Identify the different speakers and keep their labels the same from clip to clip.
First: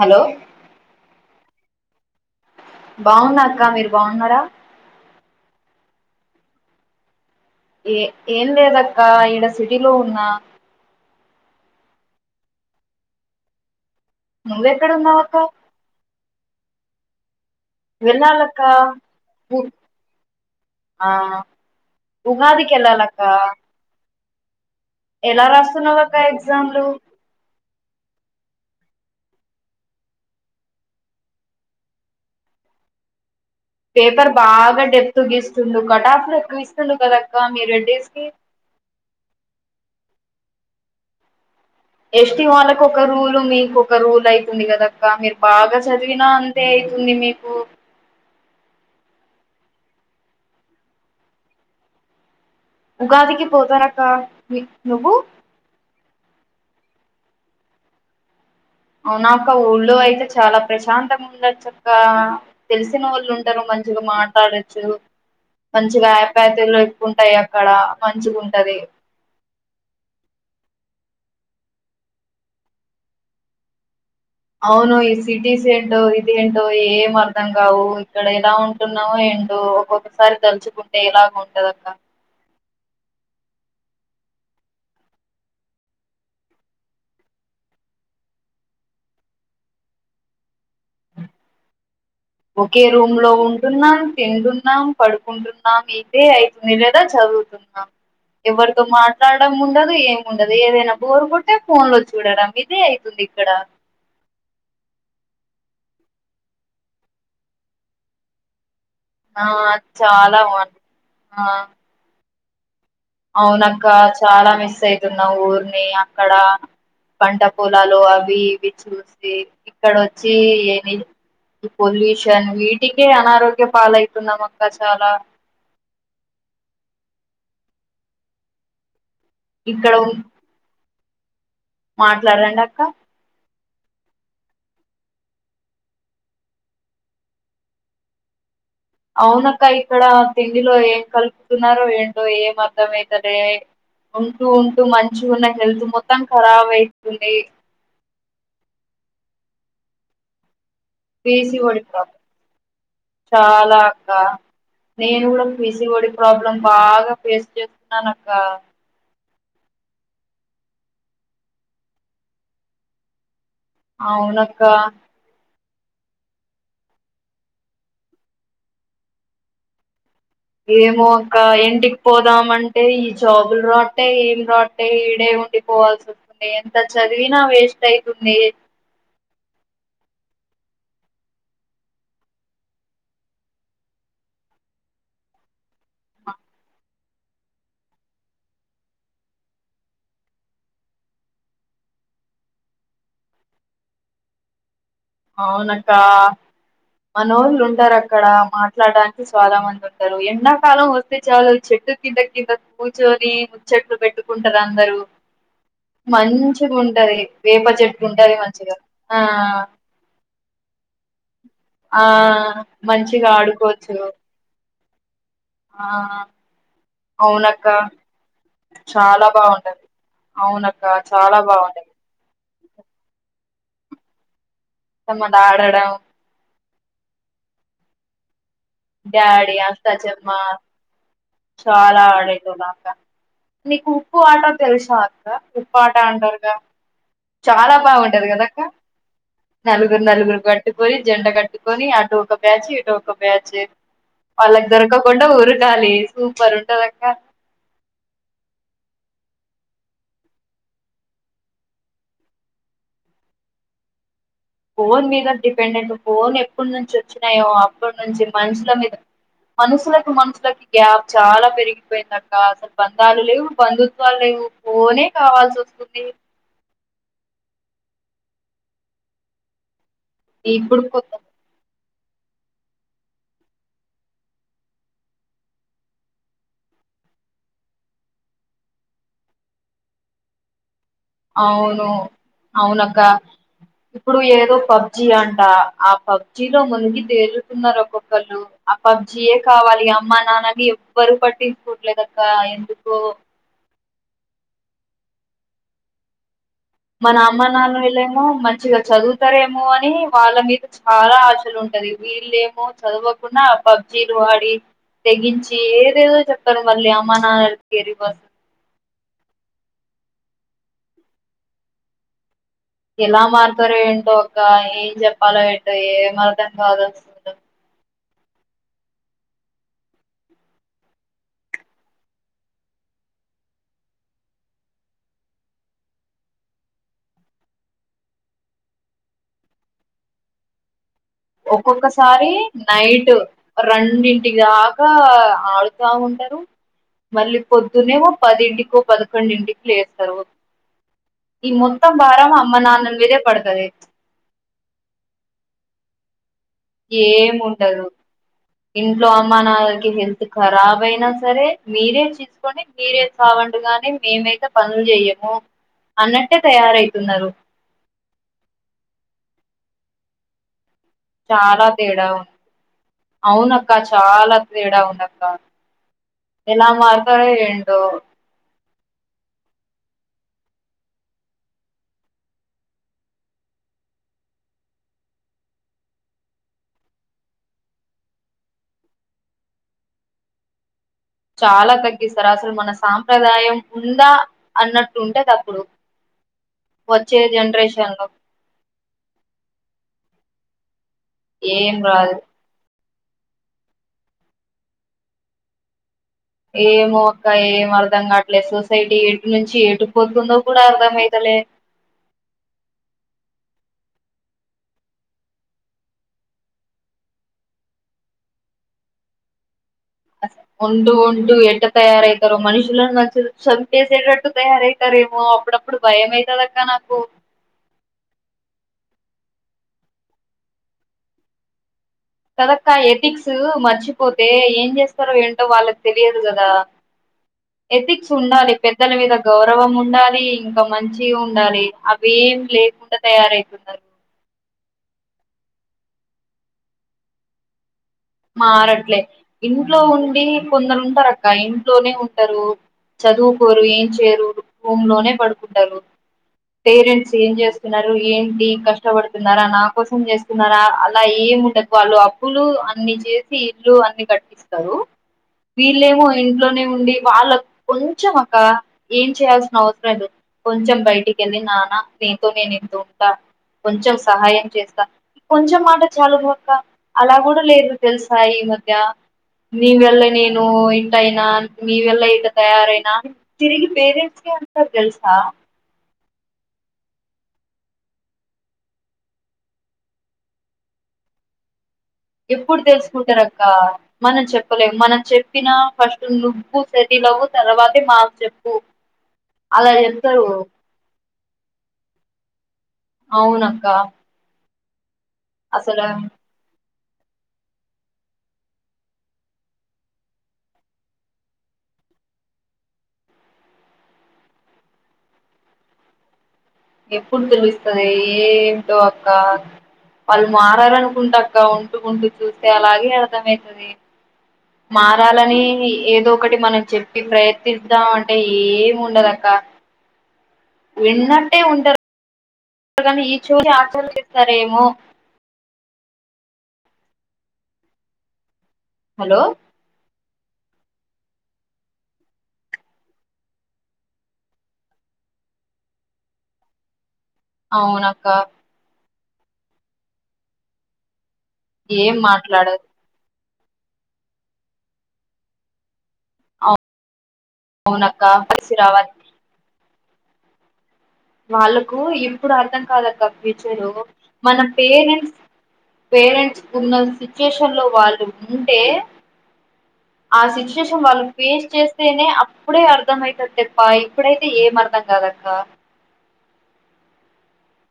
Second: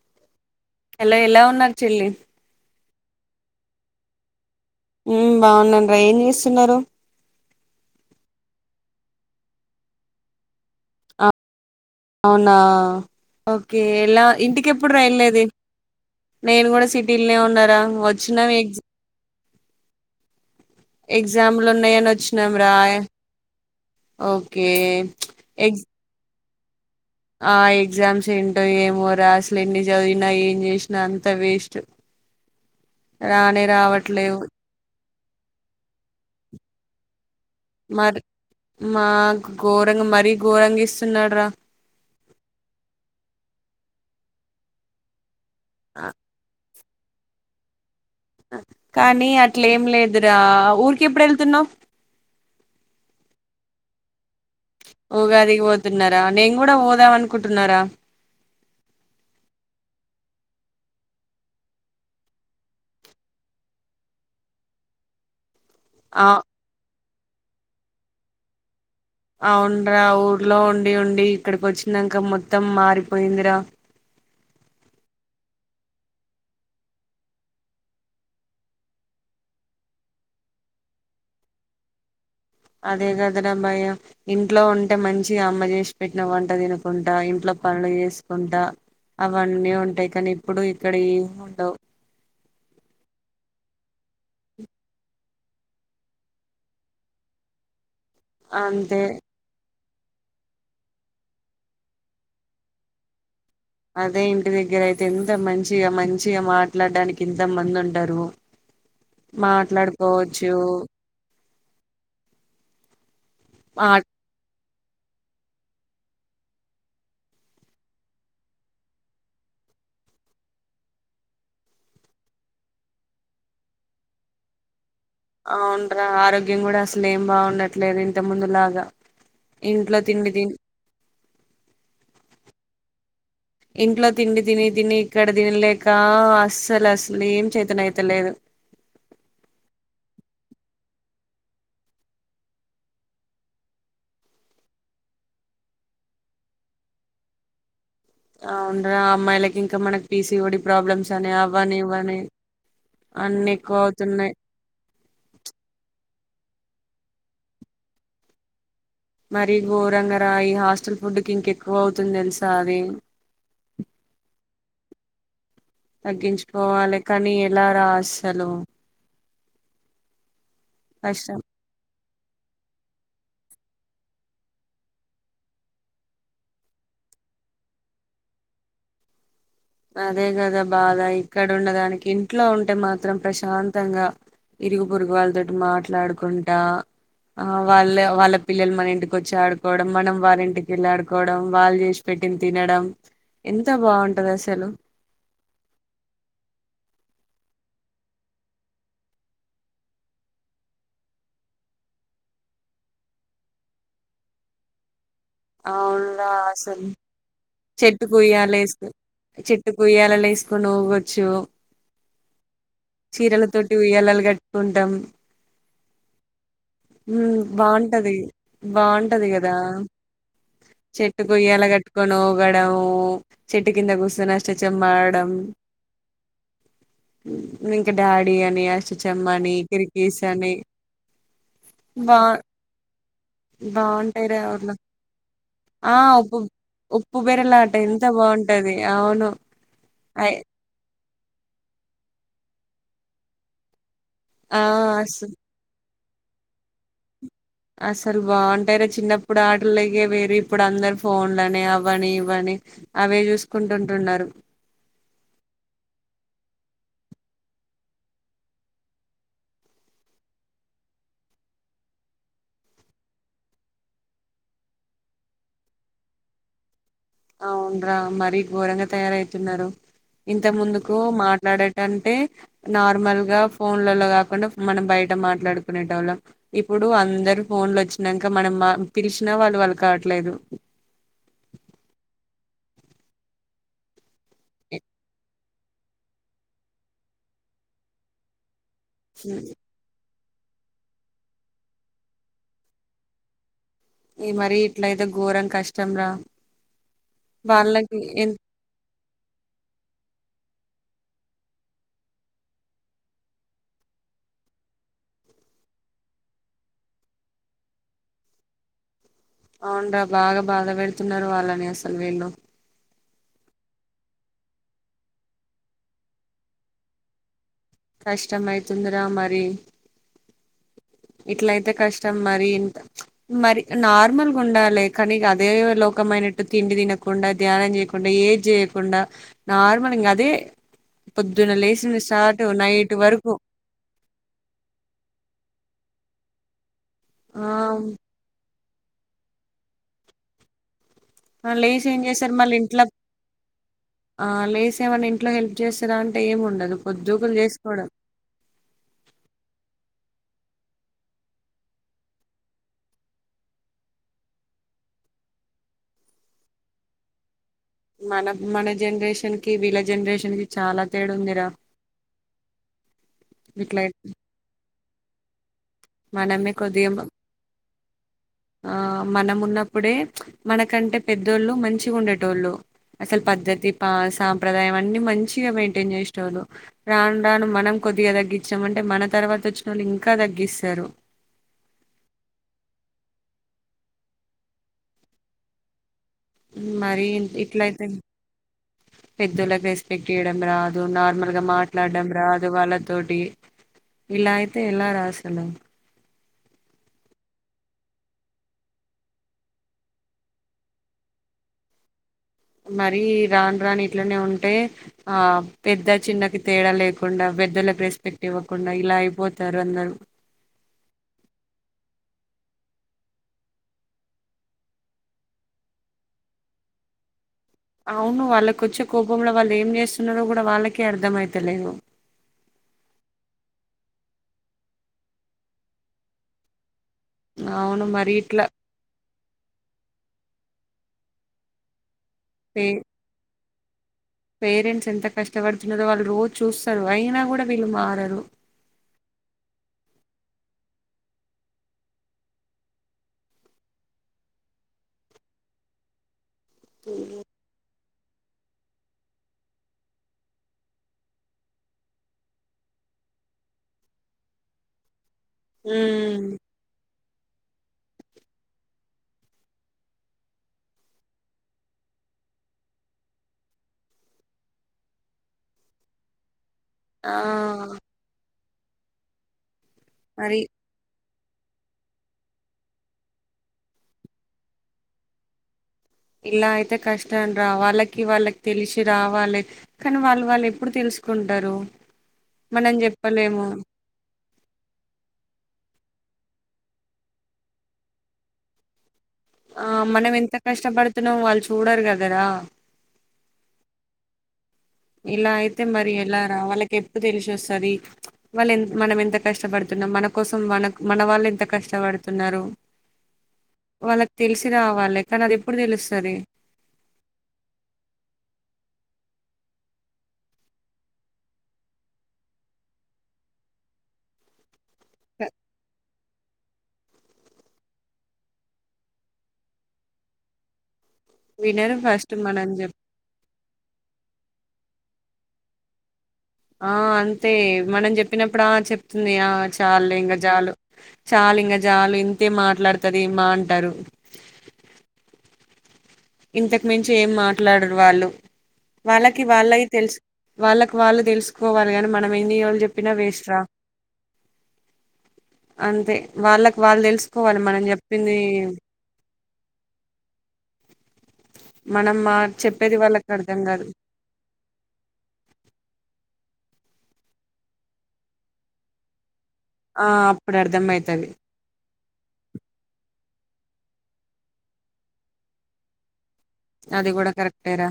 Speaker 1: Hello
Speaker 2: hello ఎలా ఉన్నారు చెల్లి
Speaker 1: బాగున్నా అక్క మీరు బాగున్నారా
Speaker 2: హమ్ బాగున్నాండరా ఏం చేస్తున్నారు
Speaker 1: ఏ ఏం లేదక్కా ఈడ సిటీలో ఉన్నా
Speaker 2: అవునాఓకే ఏలా ఇంటికి ఎప్పుడు రా
Speaker 1: నువ్వెక్కడున్నావ్ అక్క
Speaker 2: వెళ్ళేది నేను కూడా సిటీల్నే ఉండ
Speaker 1: వెళ్ళాలక్క ఉగ్ ఆ
Speaker 2: ఎగ్జామ్లు ఉన్నాయని
Speaker 1: ఉగాదికి ఎల్లాల అక్క
Speaker 2: ఓ
Speaker 1: ఎలా రాస్తున్నావ్ అక్క ఎక్స్ ఎగ్జామ్లు
Speaker 2: ఆ ఎగ్జామ్స్ ఏంటో ఏమో రా అసలు ఎన్ని చదివినా ఏం చేసినా అంత వేస్ట్ రానే రావట్
Speaker 1: పేపర్
Speaker 2: లేవు
Speaker 1: బాగా డెప్ గీస్తుండు కటాఫ్లు ఎక్కువ ఇస్తుండు కదా మీ రెడ్డీస్ కి
Speaker 2: మా గోరంగా మరీ ఘోరంగా ఇస్తున్నాడు రా
Speaker 1: ఎస్టి వాళ్ళకు ఒక రూల్ మీకు ఒక రూల్ అయితుంది కదక్కా మీరు బాగా చదివినా అంతే ఉంది మీకు
Speaker 2: కానీ అట్లే ఏం లేదురా ఊరికి ఎప్పుడు వెళ్తున్నావు
Speaker 1: ఉగాదికి పోతానక్క మీ నువ్వు
Speaker 2: తున్నారా నేను కూడా పోదాం అనుకుంటున్నారా
Speaker 1: అవునాక్క ఊళ్ళో అయితే చాలా ప్రశాంతంగా ఉండొచ్చు అక్క తెలిసిన వాళ్ళు ఉంటారు మంచిగా మాట్లాడొచ్చు మంచిగా
Speaker 2: ఆ
Speaker 1: ఆప్యాయతలు ఉంటాయి అక్కడ మంచిగా ఉంటది
Speaker 2: అవున్రా ఊర్లో ఉండి ఉండి ఇక్కడికి వచ్చినంక మొత్తం మారిపోయిందిరా
Speaker 1: అవును ఈ సిటీస్ ఏంటో ఇది ఏంటో ఏం అర్ధం కావు ఇక్కడ ఎలా ఉంటుందో ఏంటో ఒక్కొక్కసారి తలుచుకుంటే ఇలాగ ఉంటదక్క
Speaker 2: అదే కదన భ ఇంట్లో ఉంటే మంచి అమ్మ చేసి పెట్టిన వంట తినకుంటా ఇంట్లో పనులు చేసుకుంటా అవన్నీ ఉంటాయి కానీ ఇప్పుడు ఇక్కడ ఏమి ఉండవు
Speaker 1: ఒకే రూమ్ లో ఉంటున్నాం తింటున్నాం పడుకుంటున్నాం ఇదే అయితుంది లేదా చదువుతున్నాం ఎవరితో
Speaker 2: అంతే
Speaker 1: మాట్లాడడం ముందు ఉండదు ఏమి ఉండదు ఏదైనా బోరు కొట్టే ఫోన్ లో చూడడం ఇదే అయితుంది ఇక్కడ
Speaker 2: అదే ఇంటి దగ్గరయితే ఎంత మంచిగా మంచిగా మాట్లాడడానికి ఇంత మంది ఉంటారు
Speaker 1: ఆ చాలా
Speaker 2: మాట్లాడుకోవచ్చు
Speaker 1: బాగుంది ఆ
Speaker 2: ఆ-
Speaker 1: అవునక్కా చాలా మిస్ అవుతున్నా ఊరిని అక్కడ పంట పొలాలు అవి ఇవి చూసి ఇక్కడ వచ్చి ఏ పొల్యూషన్ వీటికే అనారోగ్య పాలయితున్నాం అక్క చాలా
Speaker 2: అవున్రా ఆరోగ్యం కూడా అసలు ఏం బాగుండట్లేదు ఇంత ముందు లాగా ఇంట్లో తిండి తిం
Speaker 1: మాట్లాడరడి అక్క
Speaker 2: ఇంట్లో తిండి తిని తిని ఇక్కడ తినలేక అస్సలు అసలు ఏం చైతన్ అయతలేదు
Speaker 1: అవునక్క ఇక్కడ తిండిలో ఏం కలుపుతున్నారో ఏంటో ఏం అర్ధం అవుతలే ఉంటూ ఉంటూ మంచి ఉన్న హెల్త్ మొత్తం ఖరాబ్ అయితుంది
Speaker 2: అవునరా అమ్మా ఎలాకి ఇంకా మన్ PC D
Speaker 1: P C O D problem
Speaker 2: అన్ని ఎక్కువ
Speaker 1: చాలా అక్క
Speaker 2: అవుతున్నాయి
Speaker 1: నేను కూడా కసి ఒడి ప్రాబ్లం బాగా ఫేస్ చేస్తున్నాను అక్క
Speaker 2: మరి గోరంగ రా హాస్టల్ ఫుడ్కి ఇంకెక్కువ అవుతుంది తెలుసా అది
Speaker 1: అవునక్క
Speaker 2: తగ్గించుకోవాలి కానీ ఎలా రా అసలు
Speaker 1: ఏమోక్క ఎంటి పోదామంటే ఈ జాబులు రాట్టే ఏం రాట్టే ఈడే ఉండిపోవాల్సి వస్తుంది ఎంత చదివినా వేస్ట్ అయితుంది
Speaker 2: అదే కదా బాధ ఇక్కడ ఉన్నదానికి ఇంట్లో ఉంటే మాత్రం ప్రశాంతంగా, ఇరుగు పురుగు వాళ్ళతోటి మాట్లాడుకుంటా, ఆ వాళ్ళ వాళ్ళ పిల్లలు మన ఇంటికి వచ్చి ఆడుకోవడం, మనం వాళ్ళ ఇంటికి వెళ్ళి ఆడుకోవడం, వాళ్ళు చేసి పెట్టిన తినడం ఎంత బాగుంటంది. లు
Speaker 1: అవునక్క మనోహలు ఉంటారు అక్కడ మాట్లాడడానికి చలా మంది ఉంటారు, ఎండాకాలం వస్తే చాలు చెట్టు కింద కింద కూర్చొని ముచ్చట్లు పెట్టుకుంటారు అందరు
Speaker 2: అవునురా
Speaker 1: మంచిగా
Speaker 2: అసలు
Speaker 1: ఉంటది వేప చెట్టు
Speaker 2: చెట్టుకు
Speaker 1: ఉంటాల మంచిగా ఆ
Speaker 2: లలు వేసుకొని పోవొచ్చు
Speaker 1: ఆ మంచిగా ఆడుకోవచ్చు
Speaker 2: ద్దం
Speaker 1: ఆ
Speaker 2: మ్
Speaker 1: అవునక్క
Speaker 2: బాగుంటది
Speaker 1: చాలా
Speaker 2: బాగుంటది కదా
Speaker 1: బాగుంటది అవునక్క
Speaker 2: చెట్టు
Speaker 1: చాలా
Speaker 2: కొయ్యాల
Speaker 1: బాగుంటది
Speaker 2: కట్టుకొని ఊగడం చెట్టు కింద కుసను అష్
Speaker 1: [unintelligible] ఆడగడం
Speaker 2: నింక డాడీ అం అస్చమని
Speaker 1: డాడీ
Speaker 2: కిరికీస్
Speaker 1: అష్టాచెమ్మ
Speaker 2: అని బా
Speaker 1: నీకు ఉప్పు
Speaker 2: బాగుంటాయి రా
Speaker 1: ఆట
Speaker 2: ఊర్లో
Speaker 1: తెలుసా అక్క ఉప్పు
Speaker 2: ఆ
Speaker 1: ఆట
Speaker 2: ఉప్పు
Speaker 1: అంటారుగా
Speaker 2: ఉప్పు బెరలాట
Speaker 1: చాలా
Speaker 2: ఎంత
Speaker 1: బాగుంటది కదాక్క
Speaker 2: అవును
Speaker 1: నలుగురు
Speaker 2: అయ్
Speaker 1: నలుగురు కట్టుకొని జండ కట్టుకొని అటు ఒక బ్యాచ్ ఇటు ఒక బ్యాచ్
Speaker 2: ఆ
Speaker 1: వాళ్ళకి
Speaker 2: అస్
Speaker 1: దొరకకుండా ఊరకాలి సూపర్ ఉంటందిక్క
Speaker 2: అసలు బాగుంటయిార చిన్నప్పుడు ఆటలగే వేర ఇప్పుడు అందరు ఫోన్లని అవని ఇవని అవే చూసుకుంటుంటున్నారు
Speaker 1: ఫోన్ మీద డిపెండెంట్ ఫోన్ ఎప్పటి నుంచి వచ్చినాయో అప్పటి నుంచి మనుషుల మీద మనుషులకు మనుషులకి గ్యాప్ చాలా పెరిగిపోయింది అక్క అసలు బంధాలు లేవు బంధుత్వాలు లేవు ఫోనే కావాల్సి వస్తుంది
Speaker 2: అవున్రా మరీ ఘోరంగా తయారవుతున్నారు ఇంత
Speaker 1: ఇప్పుడు
Speaker 2: ముందుకు
Speaker 1: కొత్త
Speaker 2: మాట్లాడే అంటే నార్మల్ గా ఫోన్లలో కాకుండా మనం బయట మాట్లాడుకునేట వాళ్ళం ఇప్పుడు అందరు ఫోన్ లో వచ్చినాక మనం పిలిచినా వాళ్ళు వాళ్ళు కావట్లేదు
Speaker 1: అవును అవునక్క ఇప్పుడు ఏదో పబ్జి అంట అ ఆ పబ్జీ లో మునిగి తెలుతున్నారు ఒక్కొక్కళ్లు ఆ పబ్జియే కావాలి అ మా నాన్నని ఎవ్వరు పట్టించుకోట్లేదక్క ఎందుకో
Speaker 2: ఈ మరి ఇట్లయితే ఘోరం కష్టం రా
Speaker 1: మన అమ్మ నాన్న
Speaker 2: వాళ్ళకి
Speaker 1: వీళ్ళమో
Speaker 2: ఎ
Speaker 1: మంచిగా చదువు సరేమో అని వాళ్ళ మీద చాలా ఆశలు ఉంటది వీళ్ళేమో చదవకుండా పబ్జీలు ఆడి తెగించి ఏదేదో చెప్తారు మళ్ళీ అమ్మా నాన్నాలకి
Speaker 2: అవును రా బాగా బాధ పెడుతున్నారు వాళ్ళని అసలు వీళ్ళు
Speaker 1: ఎలా మారుతారు ఏంటో అక్క ఏం చెప్పాలో ఏంటో ఏం అర్థం కాదు
Speaker 2: కష్టం అయితుందిరా మరి ఇట్లయితే కష్టం మరి ఇంత మరి నార్మల్గా ఉండాలి కానీ ఇగ అదే లోకమైనట్టు తిండి తినకుండా ధ్యానం చేయకుండా ఏం చేయకుండా నార్మల్ ఇంకా అదే పొద్దున లేసిన
Speaker 1: ఒక్కొక్కసారి
Speaker 2: స్టార్ట్
Speaker 1: నైట్
Speaker 2: వరకు
Speaker 1: రేండింటి దాకా ఆడు బాగుంటారు మళ్ళీ పొద్దునే ఏమో పదింటికి కు పదకొండింటికి లేస్తారు ఈ
Speaker 2: లేసి
Speaker 1: మొత్తం
Speaker 2: ఏం
Speaker 1: భారం
Speaker 2: చేస్తారు మళ్ళీ
Speaker 1: అమ్మ
Speaker 2: ఇంట్లా
Speaker 1: నాన్న మీదే పడుతది
Speaker 2: ఆ లేసి ఏమన్న ఇంట్లో హెల్ప్ చేస్తార అంటే ఏంముండ
Speaker 1: ఏం ఉండదు ఇంట్లో అమ్మా నాన్నకి హెల్త్ ఖరాబ్ అయినా సరే మీరే చేసుకొని మీరే చావండి గాని మేమైతే పనులు చెయ్యము అన్నట్టే తయారవుతున్నారు
Speaker 2: మన మన జనరేషన్ కి వీళ్ళ జనరేషన్ కి చాలా తేడా ఉందిరా
Speaker 1: చాలా తేడా ఉంది అవును అక్క
Speaker 2: ఇట్లా
Speaker 1: చాలా తేడా ఉంది అక్క
Speaker 2: మనమే
Speaker 1: ఎలా
Speaker 2: కొద్దిగా
Speaker 1: మారుతారో ఏంటో
Speaker 2: ఆ మనం ఉన్నప్పుడే మనకంటే పెద్దోళ్ళు మంచిగా ఉండేటోళ్ళు అసలు పద్ధతి పా సాంప్రదాయం అన్ని మంచిగా మెయింటైన్ చేసేటోళ్లు రాను రాను మనం కొద్దిగా తగ్గించాం అంటే మన తర్వాత వచ్చినోళ్లు ఇంకా తగ్గిస్తారు
Speaker 1: చాలా తగ్గిస్తారు అసలు మన సాంప్రదాయం ఉందా అన్నట్టుంటది అప్పుడు
Speaker 2: మరి
Speaker 1: వచ్చే
Speaker 2: ఇట్లయితే
Speaker 1: జనరేషన్ లో
Speaker 2: పెద్దోళ్ళకి రెస్పెక్ట్ ఇయడం రాదు నార్మల్ గా మాట్లాడం రాదు వాళ్ళ తోటి ఇలా అయితే ఎలా రా అసలు
Speaker 1: ఏమో అక్క ఏం అర్ధం కాట్లే సొసైటీ ఎటు నుంచి ఎటు పోతుందో కూడా అర్థం అయితలే
Speaker 2: మరీ రాను రాను ఇట్లనే ఉంటే ఆ పెద్ద చిన్నకి తేడా లేకుండా పెద్దలకు రెస్పెక్ట్ ఇవ్వకుండా ఇలా అయిపోతారు అందరు
Speaker 1: అస ముందు ముందు ఎట్ట తయారయితరో మనుషులను అసలు చంపేసేటట్టు తయారయితరేమో అప్పుడప్పుడు భయం అయితది అక్క నాకు
Speaker 2: అవును వాళ్ళకొచ్చే కోపంలో వాళ్ళు ఏం చేస్తున్నరో కూడా వాళ్ళకే అర్ధం అయితలేదు.
Speaker 1: కదక్కా ఎథిక్సు మర్చిపోతే ఏం చేస్తారో ఏంటో వాళ్ళకి తెలియదు కదా
Speaker 2: అవును
Speaker 1: ఎథిక్స్
Speaker 2: మరి ఇట్లా
Speaker 1: ఉండాలి పెద్దల మీద గౌరవం ఉండాలి ఒక మంచి ఉండాలి. అ ఇవేం
Speaker 2: పే
Speaker 1: లేకుండా తయారైతుంది
Speaker 2: పేరెంట్స్ ఎంత కష్టపడుతున్నరో వాళ్ళు రోజు చూస్తారు అయినా కూడా వీళ్ళు మార్
Speaker 1: మారట్లే ఇంట్లో ఉండి కొందరు ఉంటరక్క ఇంట్లోనే ఉంటరు చదువుకోరు ఏం చేయరు రూమ్ లోనే పడుకుంటరు. పేరెంట్స్ ఏం చేస్తున్నారు? ఏంటి కష్టపడుతున్నారా నా కోసం చేస్తున్నారా అలా ఏమి ఉండదు వాళ్ళు అప్పులు ఆ అన్ని చేసి ఇల్లు అన్ని కట్టిస్తరూ వీళ్ళేమో
Speaker 2: హ్మ్.
Speaker 1: ఇంట్లోనే ఉండి వాళ్ళ కొంచం అక్కా ఏం చేయాల్సిన అవసరం లేదు కొంచెం బయటికెళ్ళి నానా నీతో నేను ఇంత ఉంటా కొంచెం సహాయం చేస్తా కొంచెం మాట చాలు గా అక్క
Speaker 2: ఆ
Speaker 1: క ఈ మధ్య నీ వల్లే
Speaker 2: మరి
Speaker 1: నేను ఇంటా ఇ ఇంకా మీ వల్లే ఇట్ల తయారైనా తిరిగి పేరెంట్స్ నే అంటారు తెలుసా
Speaker 2: ఇలా అయితే కష్టం రా వాళ్ళకి వాళ్ళకి తెలిసి రావాలి కానీ వాళ్ళు వాళ్ళు ఎప్పుడు తెలుసుకుంటారు?
Speaker 1: ఎప్పుడు
Speaker 2: మనం
Speaker 1: తెలుసుకుంటరు అక్క
Speaker 2: చెప్పలేము.
Speaker 1: మనం చెప్పలేము మనం చెప్పినా ఫస్ట్ నువ్వు సెటిలవ్వు తర్వాతే మాకు చెప్పు
Speaker 2: ఆ
Speaker 1: అలా
Speaker 2: మనం
Speaker 1: చెప్తారు
Speaker 2: ఎంత కష్టపడుతున్నామో అల్ చూడరు కదరా
Speaker 1: అవునక్కా
Speaker 2: ఇలా అయితే మరి ఎలా రా వాళ్ళకి ఎప్పుడు తెలిసిసొస్తాది. వాళ్ళు ఎం మనం ఎంత కష్టపడుతున్నం మన కోసం మన మన వాళ్ళు ఎంత కష్టపడుతున్నారు వాళ్ళకి తెలిసి రావాలె కానీ అది ఎప్పుడు తెలుస్తది.
Speaker 1: ఎప్పుడు తెలుస్తది ఏమిటో అక్కా వాళ్ళు మారాలనుకుంటా అక్క ఉంటూ ఉంటూ చూస్తే అలాగే అర్థమైతుది మారాలని ఏదో ఒకటి మనం చెప్పి ప్రయత్నిద్దాం అంటే ఏమీ ఉండదక్క విన్నట్టే
Speaker 2: వినరు ఫస్ట్ మనం చెప్
Speaker 1: ఉంటారు కానీ ఈ చోలి ఆచార సరేమో
Speaker 2: ఆ అంతే మనం జెప్పినప్పు ఇప్పుడా చెప్తుంది
Speaker 1: హలో
Speaker 2: ఆ చాల్లే ఇంకా జాలు చాలు ఇంకా జాలు ఇంతే మాట్లాడతది మా అంటారు ఇంతక్ మిం చే ఏం మాట్లాడరు
Speaker 1: అవునక్క
Speaker 2: వాళ్ళు వాళ్ళకి వాలై తెలుసు వాళ్ళకు వాళ్ళు తెలుసు కోవాలిగాని మనం ఏం చేయాలి చెప్పినా వేస్ట్ రా అంతే వాళ్ళకు వాళ్ళు తెలుస్ కోవాలి మనని
Speaker 1: అవునక్క
Speaker 2: చెప్పింది
Speaker 1: కలిసి రావాలి వాళ్ళకు
Speaker 2: మనం మా
Speaker 1: ఇప్పుడు అర్థం
Speaker 2: చెప్పేది
Speaker 1: కాదక్క
Speaker 2: వాళ్ళకి అర్థం కాదు
Speaker 1: ఫ్యూచరు మన పేరెంట్స్ పేరెంట్స్ కొందరు సిచువేషన్లో వాళ్ళు ఉంటే. ఆ
Speaker 2: అప్పుడు అర్థం
Speaker 1: సిచ్యుయేషన్ వాళ్ళు
Speaker 2: అయితది
Speaker 1: ఫేస్ చేస్తేనే అప్పుడే అర్థంమవుత తేప్ప ఇప్పుడైతే ఏం అర్ధం కాదు అక్క
Speaker 2: అది కూడాడా కరెక్టేరా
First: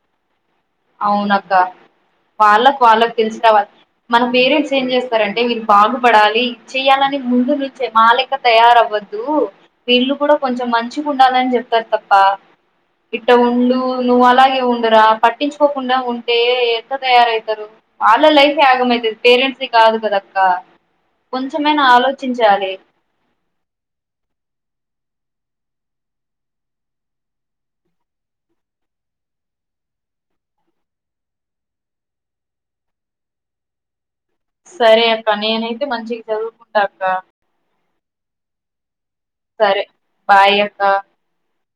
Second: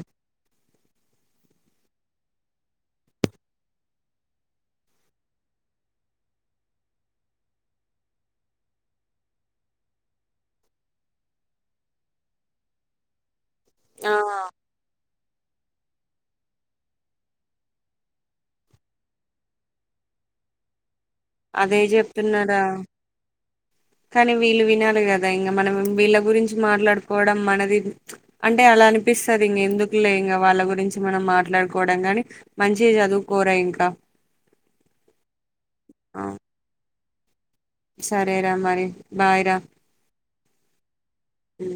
Speaker 1: అవున అక్క వాళ్లకు వాళ్లు తెలిసి రావాలి, మానా పేరెంట్స్ ఏం చేస్తారంటే వీళ్ళు బాగుపడాలి చెయ్యాలని ముందు నుంచి మా లేక్క తయారవ్వద్దు. వీళ్ళు కూడా కొంచెం మంచిగా ఉండాలని చెప్తారు తప్ప ఈప్ ఉండు
Speaker 2: ఆ
Speaker 1: నువ్వు అలాగే ఉండరా పట్టించూ కోకుండా ఉంటే ఎంత తయారవుతారు వాళ్ళ లైఫ్ ఆగంమైతుది పేరెంట్స్ కాదు కదా అక్క.
Speaker 2: అదే
Speaker 1: కొంచెమైనా
Speaker 2: చెప్తున్నారా
Speaker 1: ఆలోచించాలి
Speaker 2: కానీ వీళ్లు వినాలి కదా ఇంగా మనం వీళ్ళ గురించి మాట్లాడుకోవడం మనది, అంటే అలా అనిపిస్తుంది ఇంగా ఎందుకులే ఇంగా వాళ్ళ గురించి మనం మాట్లాడుకోవడం గాని మంచి చదువుకోరా ఇంకా.
Speaker 1: సరే అక్క నేనై మంచిగా చదువుకుంటా ఇంగ
Speaker 2: సరే రా మరి బాయ్
Speaker 1: సరే బాయ అక్క
Speaker 2: ఉ